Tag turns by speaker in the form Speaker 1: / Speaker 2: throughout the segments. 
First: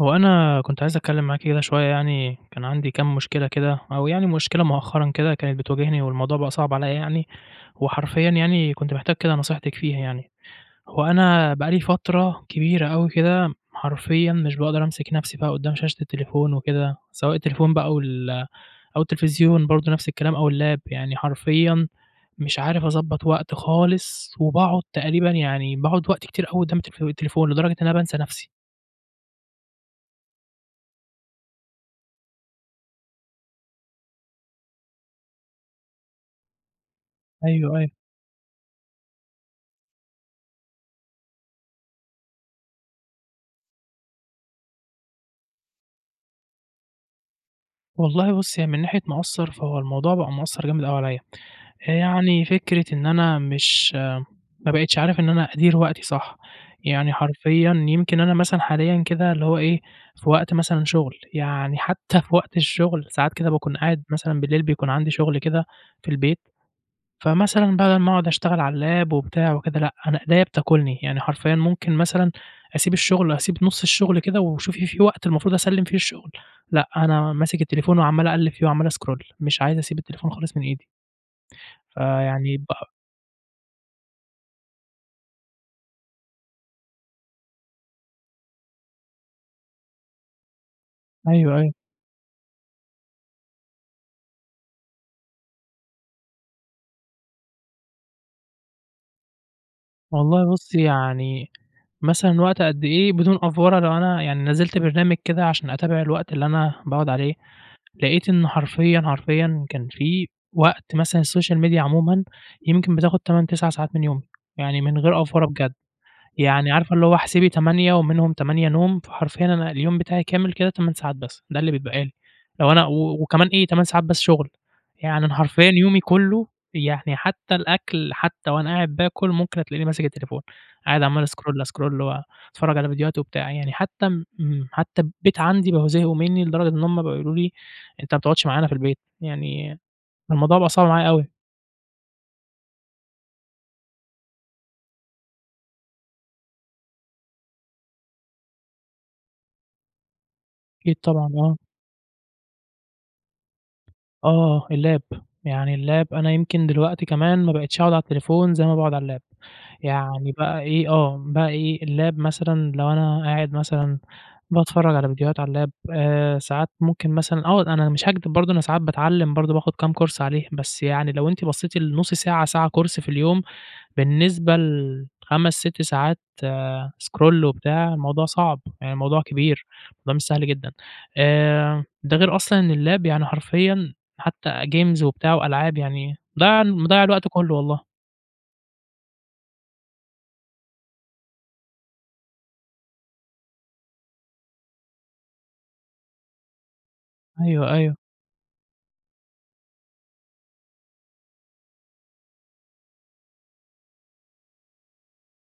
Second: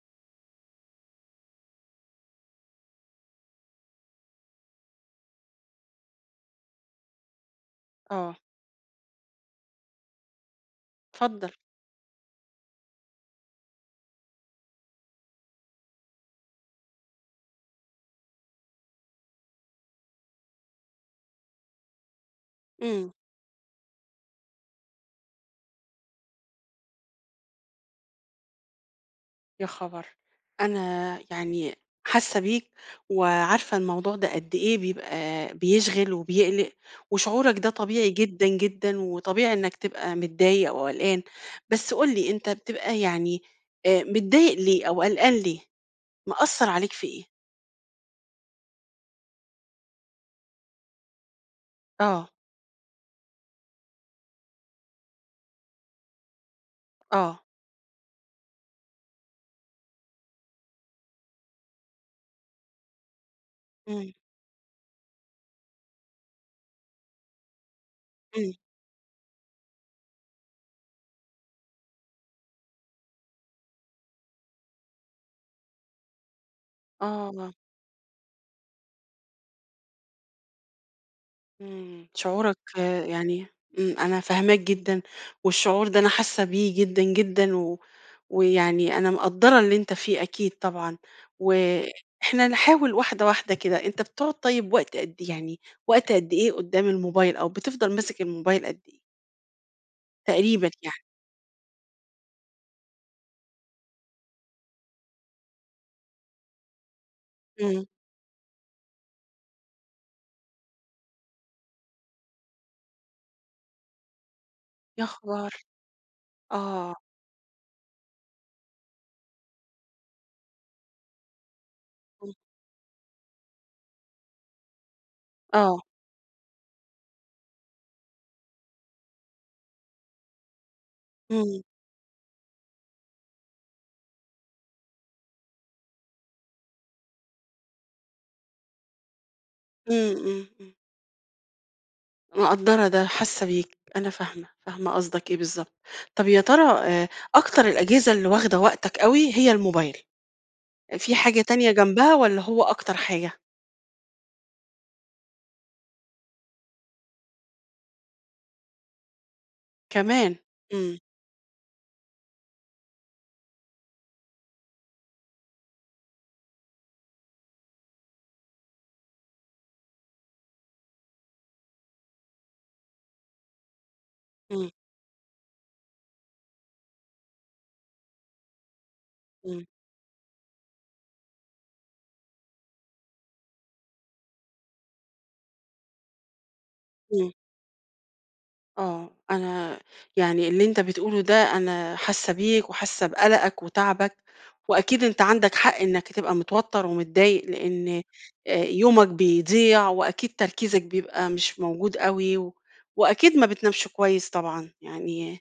Speaker 1: هو أنا كنت عايِز أتكلَّم معاكِ كده شوية يعني، كان عندي كام مشكلة كده، أو يعني مشكلة مؤخرًا كده كانت بتواجِهني، والموضوع بقى صعب عليَّ يعني. وحرفيًا
Speaker 2: آه.
Speaker 1: يعني كنت محتاج كده نصيحتِك فيها يعني. هو
Speaker 2: اتفضل.
Speaker 1: أنا بقى لي فترة كبيرة أوي كده، حرفيًا مش باقدَر أمسِك نفسي بقى قُدَّام شاشة التليفون وكده، سواء التليفون بقى أو ال أو التلفزيون برضو نفس الكلام، أو الlap يعني، حرفيًا مش عارف
Speaker 2: امم.
Speaker 1: أضبّط وقت خالِص، وباقعُد تقريبًا يعني باقعُد وقت كتير أوي قُدَّام التلف التليفون، لدرجة إن أنا بانسى نفسي.
Speaker 2: يا خبر! أنا يعني حاسَّة بيك وعارفة الموضوع ده قد إيه بيبقى بيشغَل وبيقلِّق، وشعورَك ده
Speaker 1: أيوه، أيوه.
Speaker 2: طبيعي جدًا جدًا، وطبيعي إنَّك تبقى متضايِق وقلقان. بس قٌل لي، أنتَ بتبقى يعني آآ، متضايِق ليه أو قلقان ليه؟ مأثّر عليك في إيه؟
Speaker 1: والله بُصي، هي من ناحية مأثِّر، فهو الموضوع بقى مأثِّر جامد أوي عليَّ. آآ،
Speaker 2: آه.
Speaker 1: يعني فكرة إن أنا مش ما بقِيتِش عارِف إن أنا أديِّر وقتي صح، يعني
Speaker 2: آه.
Speaker 1: حرفيًا يمكن أنا مثلًا حاليًا كده، اللي هو إيه، في وقت مثلًا شغل، يعني حتى في وقت الشغل ساعات كده، باكون قاعد
Speaker 2: امم.
Speaker 1: مثلًا بالليل، بيكون عندي شغل كده في البيت. فمثلًا بدَل ما أقعُد
Speaker 2: امم.
Speaker 1: أشتغَل على الlap وبتاع وكده، لأ، أنا إيديَّا بتاكُلني، يعني حرفيًا ممكن مثلًا أسيب الشغل، أسيب نُصّ الشغل كده، وشوفي في وقت المفروض أسلِّم فيه الشغل. لأ، أنا
Speaker 2: آه.
Speaker 1: ماسِك التليفون وعمَّال أقلِّب فيه وعمَّال scroll، مش عايِز أسيب التليفون خالِص من إيدي.
Speaker 2: امم،
Speaker 1: فيعني
Speaker 2: شعورَك
Speaker 1: بق
Speaker 2: يعني، امم، أنا فاهِماك جدًا، والشعور ده أنا حاسَّة بيه جدًا جدًا، و ويعني أنا مقدّرة اللي أنتَ فيه، أكيد طبعًا.
Speaker 1: أيوه، أيوه.
Speaker 2: وإحنا نحاوَل واحدة واحدة كده، أنتَ بتقعد، طيب وقت قد إي يعني، وقت قد إيه قُدَّام الموبايل؟ أو بتفضل ماسك الموبايل قد إيه؟
Speaker 1: والله
Speaker 2: تقريبًا
Speaker 1: بُصّي،
Speaker 2: يعني.
Speaker 1: يعني مثلًا وقت قد إيه بدون أفورة لو أنا يعني نزِّلت برنامج كده علشان أتابع الوقت اللي أنا باقعُد عليه،
Speaker 2: إمم.
Speaker 1: لقيت إنه حرفيًا، حرفيًا كان فيه وقت مثلًا الSocial media عمومًا يمكن بتاخد 8، 9 ساعات من يومي، يعني من
Speaker 2: يا
Speaker 1: غير أفورة
Speaker 2: خبر!
Speaker 1: بجد، يعني عارفة
Speaker 2: آه.
Speaker 1: اللي هو احسبي 8 ومنهم 8 نوم، فحرفيًا أنا اليوم بتاعي كامل كده 8 ساعات بس، ده اللي بيتبقى لي،
Speaker 2: [unintelligible]
Speaker 1: لو أنا و وكمان إيه 8 ساعات بس شُغل، يعني أنا حرفيًا
Speaker 2: آه.
Speaker 1: يومي كلّه يعني، حتى الأكْل، حتى وأنا قاعد بااكُل، ممكن تلاقيني ماسك التليفون، قاعد عمال
Speaker 2: إمم.
Speaker 1: أscroll، أscroll وأتفرّج على فيديوهات وبتاع، يعني حتى م حتى البيت عَندي بقوا زهقوا منّي لدرجة إن هُم بقى يقولوا لي: "أنت ما بتقعُدش معانا في البيت." يعني
Speaker 2: إمم.
Speaker 1: الموضوع بقى
Speaker 2: إمم.
Speaker 1: صعب معايا أوي.
Speaker 2: مقدّرة ده، حاسّة بيك، أنا فاهمة، فاهمة قصدَك إيه بالضبط. طَب يا ترى آآ، أكتر الأجهزة اللي واخدة وقتَك أوي هي الmobile،
Speaker 1: أكيد
Speaker 2: في
Speaker 1: طبعًا،
Speaker 2: حاجة
Speaker 1: آه.
Speaker 2: تانية جنبها والّا هو أكتر حاجة؟
Speaker 1: آه اللاب يعني اللاب أنا يمكن دلوقتي كمان ما بقتش أقعُد على التليفون زي ما باقعُد على اللاب يعني
Speaker 2: كمان!
Speaker 1: بقى إيه،
Speaker 2: إمم.
Speaker 1: آه، بقى إيه، اللاب مثلًا لو أنا قاعد مثلًا باتفرّج على فيديوهات على اللاب آآ ساعات ممكن مثلًا أقعُد أنا مش هاكدِب برضه أنا ساعات باتعلّم برضه باخد كام course عليه، بس يعني لو أنتِ بصّيتِ لنُص ساعة، ساعة course في اليوم بالنسبة
Speaker 2: إمم.
Speaker 1: ل5، 6 ساعات scroll وبتاع الموضوع صعب، يعني الموضوع
Speaker 2: إمم.
Speaker 1: كبير، الموضوع مش سهل جدًا، آآ ده غير أصلًا إن اللاب يعني حرفيًا حتى games وبتاع وألعاب، يعني ضيّع مضيّع الوقت
Speaker 2: إمم.
Speaker 1: كلّه والله.
Speaker 2: آه، أنا يعني اللي أنتَ بتقوله ده، أنا حاسَّة بيك وحاسَّة بقلقَك وتعَبَك، وأكيد أنتَ عندَك حق إنَّك هتبقى متوتّر ومتضايِق،
Speaker 1: أيوه، أيوه.
Speaker 2: لإن آآ، يومك بيضيع، وأكيد تركيزَك بيبقى مش موجود أوي، وأكيد ما بتنامش كويِس طبعًا، يعني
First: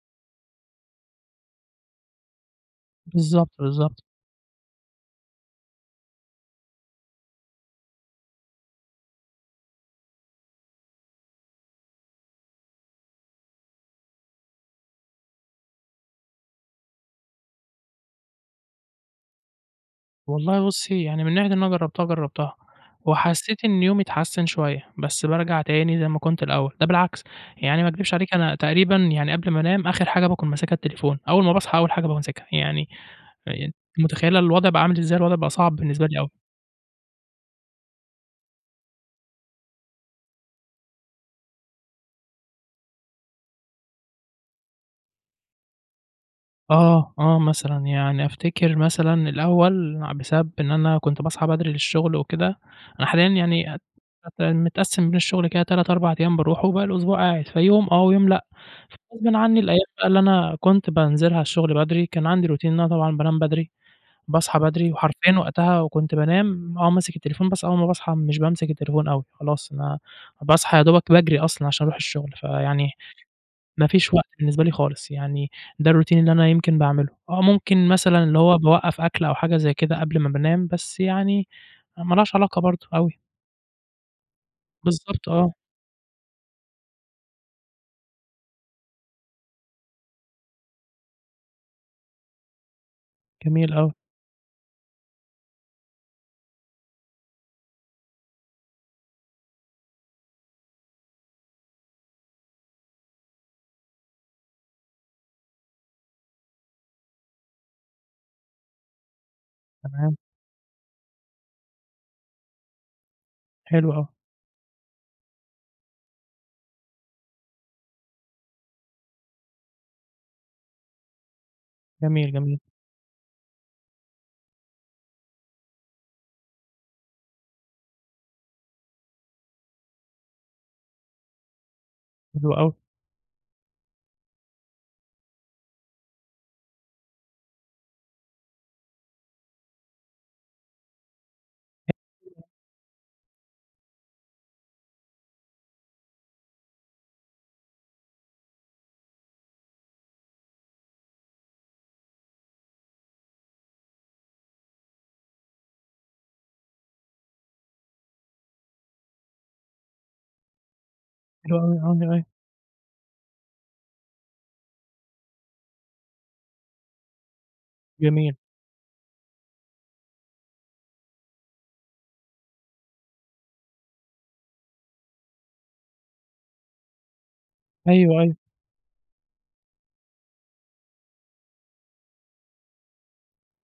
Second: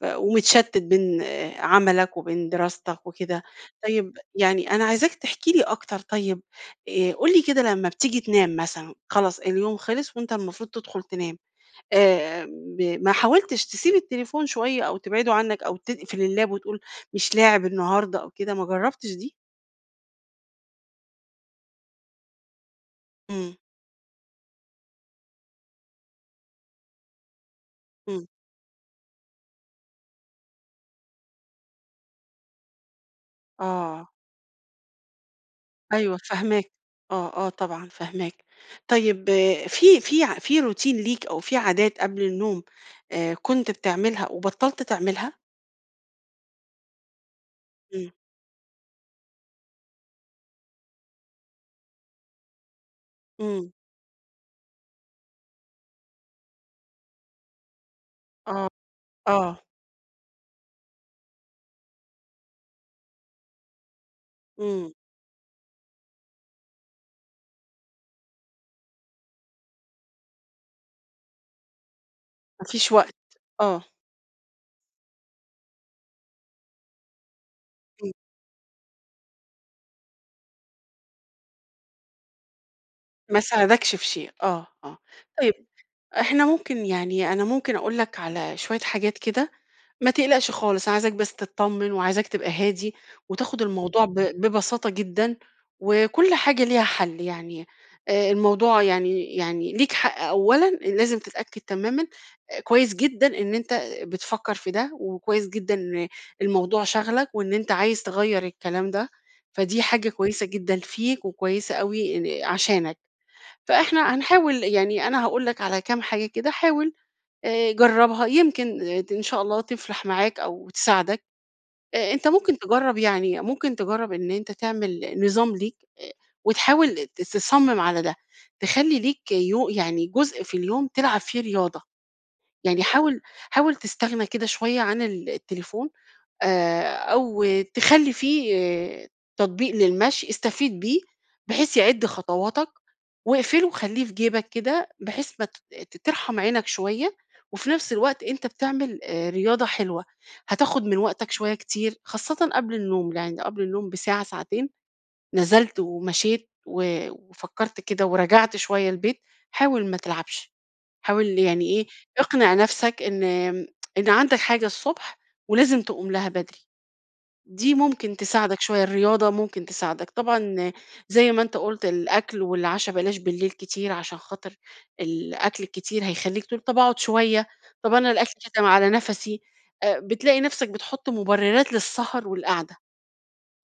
Speaker 2: ف ومتشتِّت بين عمَلَك وبين دراستَك وكده.
Speaker 1: بالضبط، بالضبط.
Speaker 2: طيب يعني، أنا عايزاك تحكِي لي أكتر. طيب آآ، قُل لي كده، لمَّا بتيجي تنام مثلًا، خلاص اليوم خلَّص وأنتَ المفروض تدخُل تنام، آآ ب ما حاولتِش تسيب التليفون شوية أو تبعّده عنك، أو تقفل الlap وتقول: "مش لاعِب النهارده أو كده"؟ ما جرَّبتش دي؟
Speaker 1: والله بُصي، يعني من ناحية إن أنا جرَّبتها، جرَّبتها
Speaker 2: امم.
Speaker 1: وحسّيت إن يومي اتحسَّن شوية، بس بارجع تاني زي ما كنت الأوَّل. ده بالعكس يعني، ما أكدِبِش
Speaker 2: امم.
Speaker 1: عليكِ، أنا تقريبًا يعني قبل ما أنام، آخِر حاجة باكون ماسِكها التليفون، أوَّل ما باصحى، أوَّل حاجة بامسِكها. يعني يع أنتِ
Speaker 2: آه.
Speaker 1: متخيِّلة الوضع بقى عامل إزاي؟ الوضع بقى صعب بالنسبة
Speaker 2: أيوه،
Speaker 1: لي أوي.
Speaker 2: فاهماك، آه آه، طبعًا فاهماك. طيب في في في routine ليك، أو فيه عادات قبل النوم، آآ، كنت بتعملها وبطَّلت تعملها؟
Speaker 1: آه، آه مثلًا،
Speaker 2: إمم.
Speaker 1: يعني أفتكِر مثلًا الأول ع بسبب إن أنا كنت باصحى بدري للشُّغل وكده، أنا حاليًا
Speaker 2: إمم.
Speaker 1: يعني أت أت متقسِّم بين الشُّغل كده 3 4 أيام باروحُه وباقي الأسبوع قاعد، فيوم آه، ويوم لأ،
Speaker 2: آه،
Speaker 1: يعني غصبٍ عني
Speaker 2: آه.
Speaker 1: الأيام بقى اللي أنا كنت بانزِلها الشُّغل بدري، كان عندي Routine إن أنا طبعًا بانام بدري، باصحى بدري،
Speaker 2: إمم.
Speaker 1: وحرفيًا وقتها وكنت بانام آه، ماسك التليفون، بس أول ما باصحى مش بامسك التليفون أوي، خلاص أنا باصحى يا دوبك باجري أصلًا علشان أروح الشُّغل،
Speaker 2: ما
Speaker 1: فيعني
Speaker 2: فيش وقت، آه.
Speaker 1: مفيش وقت بالنسبة لي خالص، يعني ده الRoutine اللي أنا يمكن باعمِله، آه، ممكن
Speaker 2: إمم.
Speaker 1: مثلًا اللي هو باوقَّف أكل أو حاجة زي كده قبل ما بانام، بس يعني ما لهاش علاقة برضه أوي.
Speaker 2: ما ساعدكش في شيء آه، آه،
Speaker 1: بالضبط، آه.
Speaker 2: طيب إحنا ممكن يعني أنا ممكن أقول لَك على شوية حاجات كده، ما تقلقش خالص، عايزاك بس تطّمن، وعايزاك تبقى هادي، وتاخُد
Speaker 1: جميل أوي.
Speaker 2: الموضوع ب ببساطة جدًا، وكُلّ حاجة ليها حل يعني، آآ الموضوع يعني يعني ليك حق أولًا، لازم تتأكد تمامًا آآ كويس جدًا إن أنت بتفكّر في ده، وكويس جدًا إن الموضوع شاغلَك، وإن أنت عايز تغيّر الكلام ده، فدي حاجة
Speaker 1: تمام.
Speaker 2: كويسة جدًا فيك وكويسة أوي آآ عشانَك،
Speaker 1: حلو أوي.
Speaker 2: فإحنا هنحاول يعني أنا هاقول لَك على كام حاجة كده، حاول آآ جربها يمكن ت إن شاء الله تفلح معاك أو تساعدك، آآ أنت
Speaker 1: جميل،
Speaker 2: ممكن
Speaker 1: جميل.
Speaker 2: تجرب يعني ممكن تجرب إن أنت تعمِل نظام ليك، آآ وتحاول ت تصمم على ده، تخلّي ليك يو يعني جزء في اليوم تلعب فيه رياضة،
Speaker 1: حلو أوي.
Speaker 2: يعني حاول حاول تستغنى كده شوية عن التليفون، آآ أو تخلّي فيه تطبيق للمشي استفيد بيه بحيث يعد
Speaker 1: [unintelligible]
Speaker 2: خطواتَك، واقفله وخلّيه في جيبك كده، بحيث ما ت ت ترحم عينك شوية، وفي نفس الوقت أنت بتعمل آآ رياضة حلوة، هتاخد من وقتَك شوية كتير، خاصةً قبل النوم، يعني قبل النوم بساعة ساعتين، نزلت ومشيت و وفكّرت كده ورجعت شوية البيت، حاول ما تلعبش، حاول
Speaker 1: حلو
Speaker 2: يعني
Speaker 1: أوي،
Speaker 2: إيه
Speaker 1: آه، تمام.
Speaker 2: اقنع نفسَك إن إن عندَك حاجة الصبح، ولازم تقوم لها بدري، دي ممكن
Speaker 1: جميل.
Speaker 2: تساعدَك شوية، الرياضة ممكن تساعدَك، طبعًا زي ما أنت قُلت الأكل والعشا بلاش بالليل كتير، علشان خاطر الأكل الكتير هيخلِّيك تقول طَب أقعُد شوية، طَب أنا
Speaker 1: أيوه،
Speaker 2: الأكل
Speaker 1: أيوه.
Speaker 2: كاتم على نفسي، آآ بتلاقي نفسَك بتحُطّ مُبررات للسهر والقعدة.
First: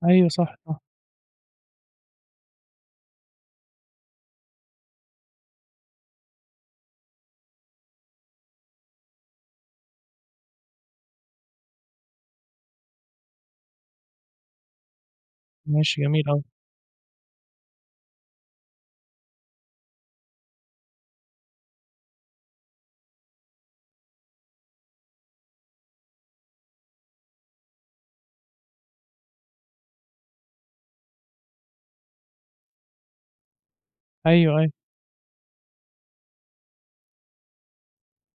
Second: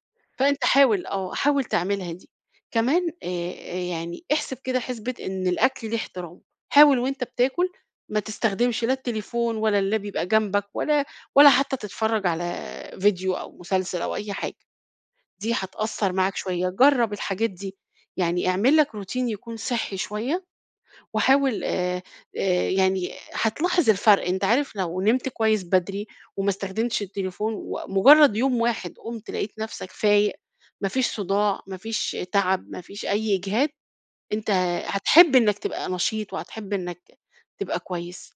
Speaker 1: أيوه صح،
Speaker 2: فانت
Speaker 1: صح.
Speaker 2: حاول آه، حاول تعملها دي، كمان آآ آآ يعني احسب كده حسبة إن الأكل ليه احترامُه، حاول وأنت بتاكل ما تستخدمش لا التليفون ولا اللاب بيبقى جنبَك، ولا ولا حتى تتفرج على فيديو أو مسلسل أو أي حاجة، دي
Speaker 1: ماشي
Speaker 2: هتأثّر
Speaker 1: جميل
Speaker 2: معاك
Speaker 1: أوي.
Speaker 2: شوية، جرب الحاجات دي، يعني اعمل لَك Routine يكون صحّي شوية، وحاول آآ آآ يعني هتلاحظ الفرق أنت عارف لو نمت كويس بدري، وما استخدمتش التليفون، ومجرَّد يوم واحد قُمت لقيت نفسك فايق، ما فيش صُداع، ما فيش تعب، ما فيش أي إجهاد، أنت
Speaker 1: أيوه، أيوه.
Speaker 2: هتحب إنَّك تبقى نشيط وهتحب إنَّك ت تبقى كويس،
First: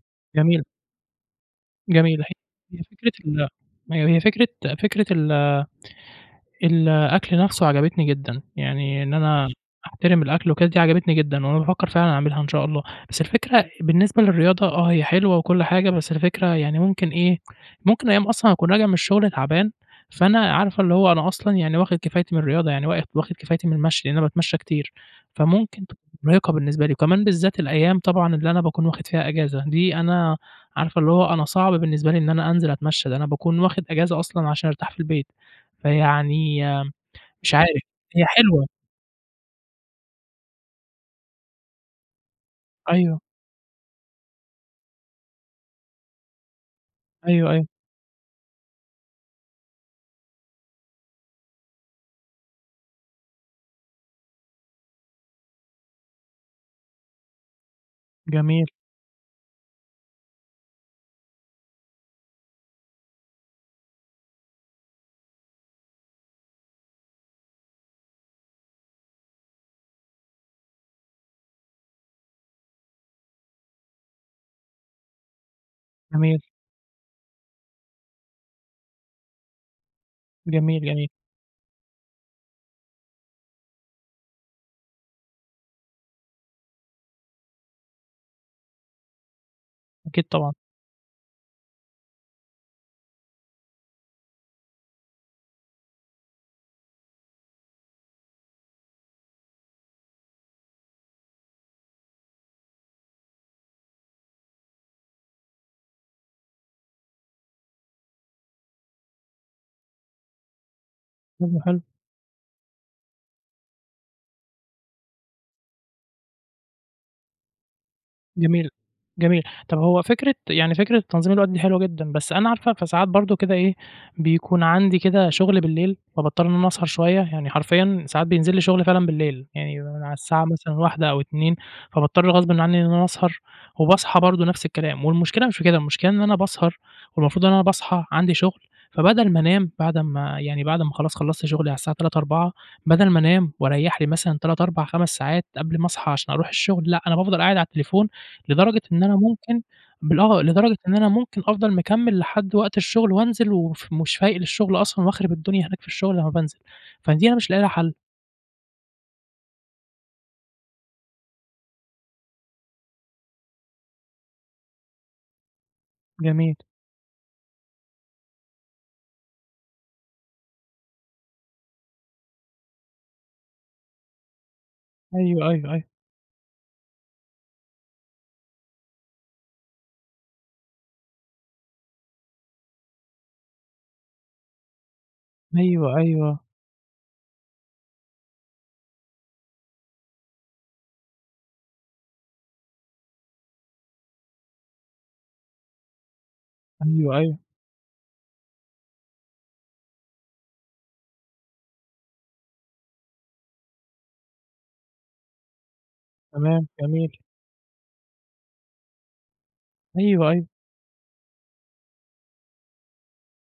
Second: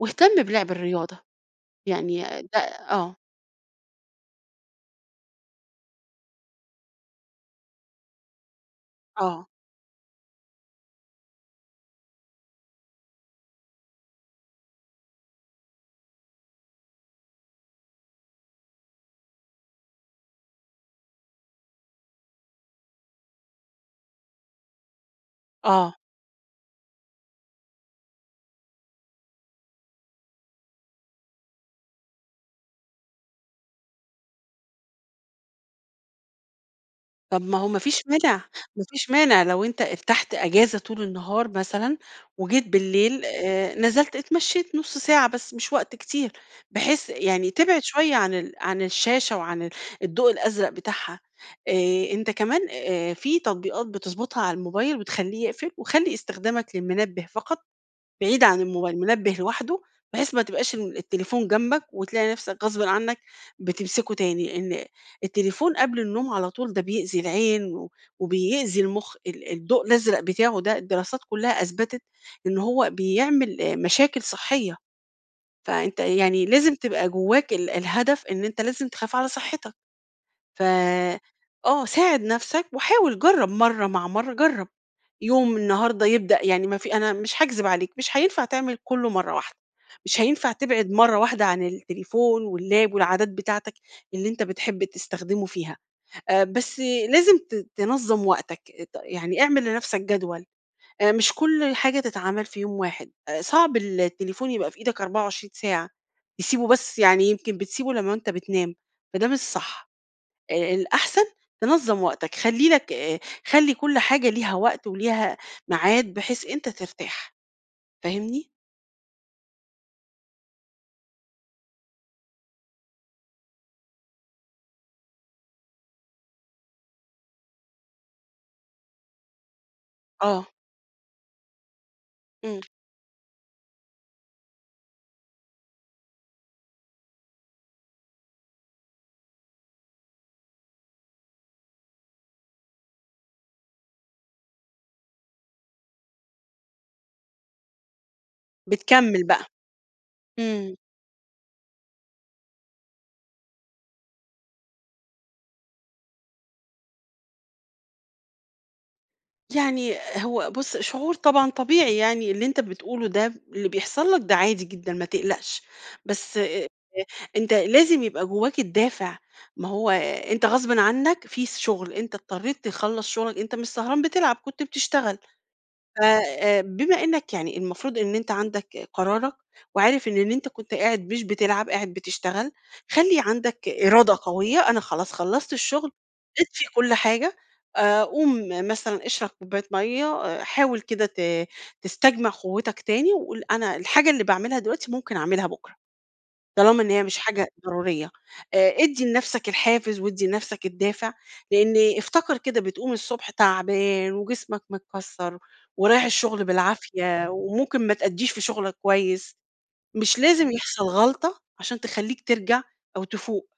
Speaker 2: واهتم
Speaker 1: جميل.
Speaker 2: بلعب الرياضة،
Speaker 1: جميل
Speaker 2: يعني
Speaker 1: هي
Speaker 2: ده
Speaker 1: هي فكرة
Speaker 2: آه.
Speaker 1: ال هي هي فكرة فكرة ال الأكل نفسُه عجبتني جدًا، يعني إن
Speaker 2: آه.
Speaker 1: أنا أحترم الأكل وكده دي عجبتني جدًا، وأنا بافكر فعلًا أعملها إن شاء الله، بس الفكرة بالنسبة للرياضة آه، هي حلوة وكُلّ حاجة، بس الفكرة يعني ممكن إيه ممكن أيام أصلًا هاكون راجع من الشُّغل تعبان، فأنا عارفة اللي هو أنا أصلًا يعني واخد كفايتي من الرياضة، يعني وا واخد واخد كفايتي من المشي، لإن أنا باتمشى كتير، فممكن
Speaker 2: آه.
Speaker 1: تبقى مُرهقة بالنسبة لي، وكمان بالذات الأيام طبعًا اللي أنا باكون واخد فيها إجازة، دي أنا عارفة اللي هو أنا صعب بالنسبة لي إن أنا أنزِل أتمشى، ده أنا باكون واخد إجازة أصلًا علشان أرتاح في البيت، فيعني
Speaker 2: طَب
Speaker 1: مش
Speaker 2: ما هو ما
Speaker 1: عارف
Speaker 2: فيش
Speaker 1: هي
Speaker 2: مانع
Speaker 1: حلوة.
Speaker 2: ما فيش مانع لو أنت ارتحت إجازة طول النهار مثلًا، وجيت
Speaker 1: أيوه.
Speaker 2: بالليل آآ نزلت اتمشيت نُص ساعة بس مش وقت كتير، بحيث يعني
Speaker 1: أيوه، أيوه.
Speaker 2: تبعد شوية عن ال عن الشاشة وعن ال الضوء الأزرق بتاعها، آآ أنت كمان آآ فيه تطبيقات بتضبطها على الموبايل، بتخلّيه يقفل، وخلّي استخدامك للمنبه فقط بعيد عن
Speaker 1: جميل.
Speaker 2: الموبايل، منبه لوحده، بحيث ما تبقاش ال التليفون جنبَك، وتلاقي نفسك غصبٍ عنَّك بتمسكُه تاني، إن التليفون قبل النوم على طول ده بيأذي العين، و وبيأذي المُخ ال الضوء الأزرق بتاعه ده الدراسات كُلها أثبتت، إن هو بيعمل مشاكل صحيّة، فأنت
Speaker 1: جميل.
Speaker 2: يعني لازم تبقى جوّاك ال الهدف إن أنت لازم تخاف على صحتك، ف
Speaker 1: جميل، جميل.
Speaker 2: آه، ساعد نفسَك، وحاول جرّب مَرّة مع مَرّة جرَب، يوم النهارده يبدأ يعني ما في أنا مش هاكذب عليك، مش هينفع تعمل كُلّه مَرّة واحدة، مش
Speaker 1: أكيد
Speaker 2: هينفع
Speaker 1: طبعًا.
Speaker 2: تبعد مَرّة واحدة عن التليفون واللاب والعادات بتاعتَك، اللي أنت بتحب تستخدمه فيها، آآ بس لازم ت تنظَّم وقتَك، ط يعني اعمل لنفسَك جدول، آآ مش كُلّ حاجة تتعمل في يوم واحد، آآ صعب ال التليفون يبقى في إيدك 24 ساعة، تسيبُه بس يعني يمكن بتسيبُه لمّا أنت بتنام، فده مش صح، آآ الأحسن
Speaker 1: حلو، حلو.
Speaker 2: تنظَّم وقتَك، خلّي لَك آآ خلّي كُلّ حاجة ليها وقت، وليها ميعاد بحيث أنت ترتاح، فاهمني؟
Speaker 1: جميل، جميل، طَب هو فكرة يعني فكرة تنظيم الوقت دي حلوة جدًا، بس أنا عارفة فساعات برضه كده إيه بيكون عندي كده شُّغل بالليل، فباضطر إن أنا أسهر شوية، يعني حرفيًا ساعات بينزِل لي شُغل فعلًا بالليل، يعني على
Speaker 2: آه.
Speaker 1: الساعة مثلًا 01:00 أو 02:00 فباضطر غصبٍ
Speaker 2: إمم.
Speaker 1: عنّي إن أنا أسهر، وباصحى برضه نفس الكلام، والمشكلة مش في كده، المشكلة إن أنا باسهر، والمفروض إن أنا باصحى عندي شُغل، فبدل ما أنام بعد أمّا يعني بعد أمّا خلاص خلصت شُغلي على الساعة 03:00 04:00 بدل ما أنام وأريّح لي مثلًا 3، 4، 5 ساعات قبل ما أصحى عشان أروح الشُّغل، لأ، أنا بافضل قاعد على التليفون، لدرجة إن أنا
Speaker 2: بتكمَِّل بقى،
Speaker 1: ممكن بال آه،
Speaker 2: إمم.
Speaker 1: لدرجة إن أنا ممكن أفضل مكمِّل لحد وقت الشُّغل وأنزِل وف ومش فايق للشُغل أصلًا، وأخرب الدنيا هناك في الشغل لمّا بانزِل، فدي أنا مش لاقي لها حَلّ.
Speaker 2: يعني هو بُص، شعور طبعًا طبيعي يعني، اللي أنتَ بتقوله ده، اللي بيحصل لك ده، عادي جدًا، ما تقلَقش. بس
Speaker 1: جميل.
Speaker 2: آآ، أنتَ لازِم يبقى جوَّاك الدافع. ما هو، آآ، أنتَ غصبًا عنك، في س شغل، أنتَ اضطرِيت تخلَّص شغلَك، أنتَ مش سهران بتلعب، كنت بتشتغل.
Speaker 1: أيوه، أيوه، أيوه.
Speaker 2: ف آآ بمّا إنَّك يعني المفروض إن أنتَ عندك قرارك وعارف إن أنتَ كنت قاعد مش بتلعب، قاعد بتشتغَل، خلِّي عندَك إرادة قويَّة "أنا خلاص خلَّصت الشغل،
Speaker 1: أيوه، أيوه.
Speaker 2: اطفِّي كل حاجة." آآ، قوم مثلًا اشرَب كوباية مَيَّة، آآ، حاوَل كده ت تستجمِع قوَّتَك تاني وقل: "أنا الحاجة اللي باعمَلها دلوقتي، ممكن أعملها بُكرة، طالما إن هي
Speaker 1: أيوه،
Speaker 2: مش
Speaker 1: أيوه.
Speaker 2: حاجة ضرورية." آآ، ادِّي لنفسَك الحافز وأدِّي لنفسَك الدافِع، لإن افتكر كده، بتقوم الصبح تعبان وجسمك متكسّر، ورايِح الشغل
Speaker 1: تمام، جميل.
Speaker 2: بالعافية، وممكن ما تأدِّيش في شغلَك كويِس. مش
Speaker 1: أيوه، أيوه.
Speaker 2: لازِم يحصل غلَطة عشان تخلِّيك ترجع أو تفوق.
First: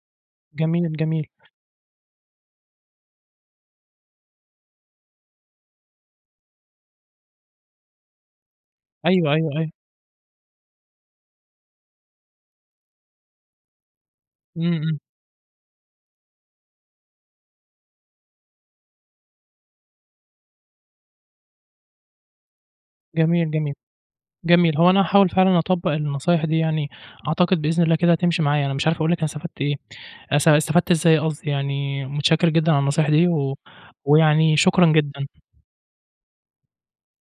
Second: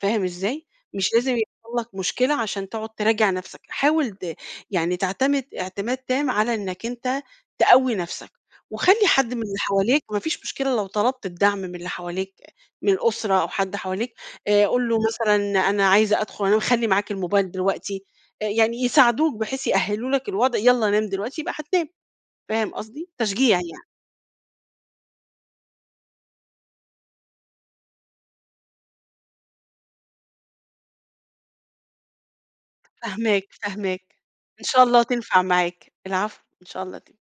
Speaker 2: فاهم إزاي؟
Speaker 1: جميل،
Speaker 2: مش
Speaker 1: جميل.
Speaker 2: لازِم يحصل لك مشكلة عشان تقعد تراجع نفسَك. حاول ت يعني تعتمد اعتماد تام على إنَّك أنتَ تقوِّي نفسَك. وخلِّي
Speaker 1: أيوه،
Speaker 2: حد من
Speaker 1: أيوه،
Speaker 2: اللي
Speaker 1: أيوه.
Speaker 2: حوالِيك، مفيش مشكلة لو طلَبت الدعم من اللي حوالِيك، من الأسرة أو حد حواليك. آآ،
Speaker 1: امم،
Speaker 2: قُل له
Speaker 1: امم.
Speaker 2: مثلًا: "أنا عايِز أدخُل أنام، خلِّي معاك الموبايل دلوقتي." آآ، يعني يساعدوك، بحيث يأهِّلوا لك الوضع: "يالَّا، نام دلوقتي، يبقى هتنام." فاهم قصدي؟ تشجيع
Speaker 1: جميل، جميل،
Speaker 2: يعني.
Speaker 1: جميل. هو أنا هاحاول فعلًا أطبّق النصايِح دي يعني، أعتقد بإذن الله كده تمشِي معايا. أنا مش عارف أقول لكِ أنا استفدت إيه، أست استفدت إزاي قصدي، يعني متشكر جدًا على النصايِح دي،
Speaker 2: فاهِماك،
Speaker 1: و
Speaker 2: فاهِماك.
Speaker 1: ويعني
Speaker 2: إن شاء
Speaker 1: شكرًا
Speaker 2: الله
Speaker 1: جدًا.
Speaker 2: تنفع معاك. العفو، إن شاء الله تن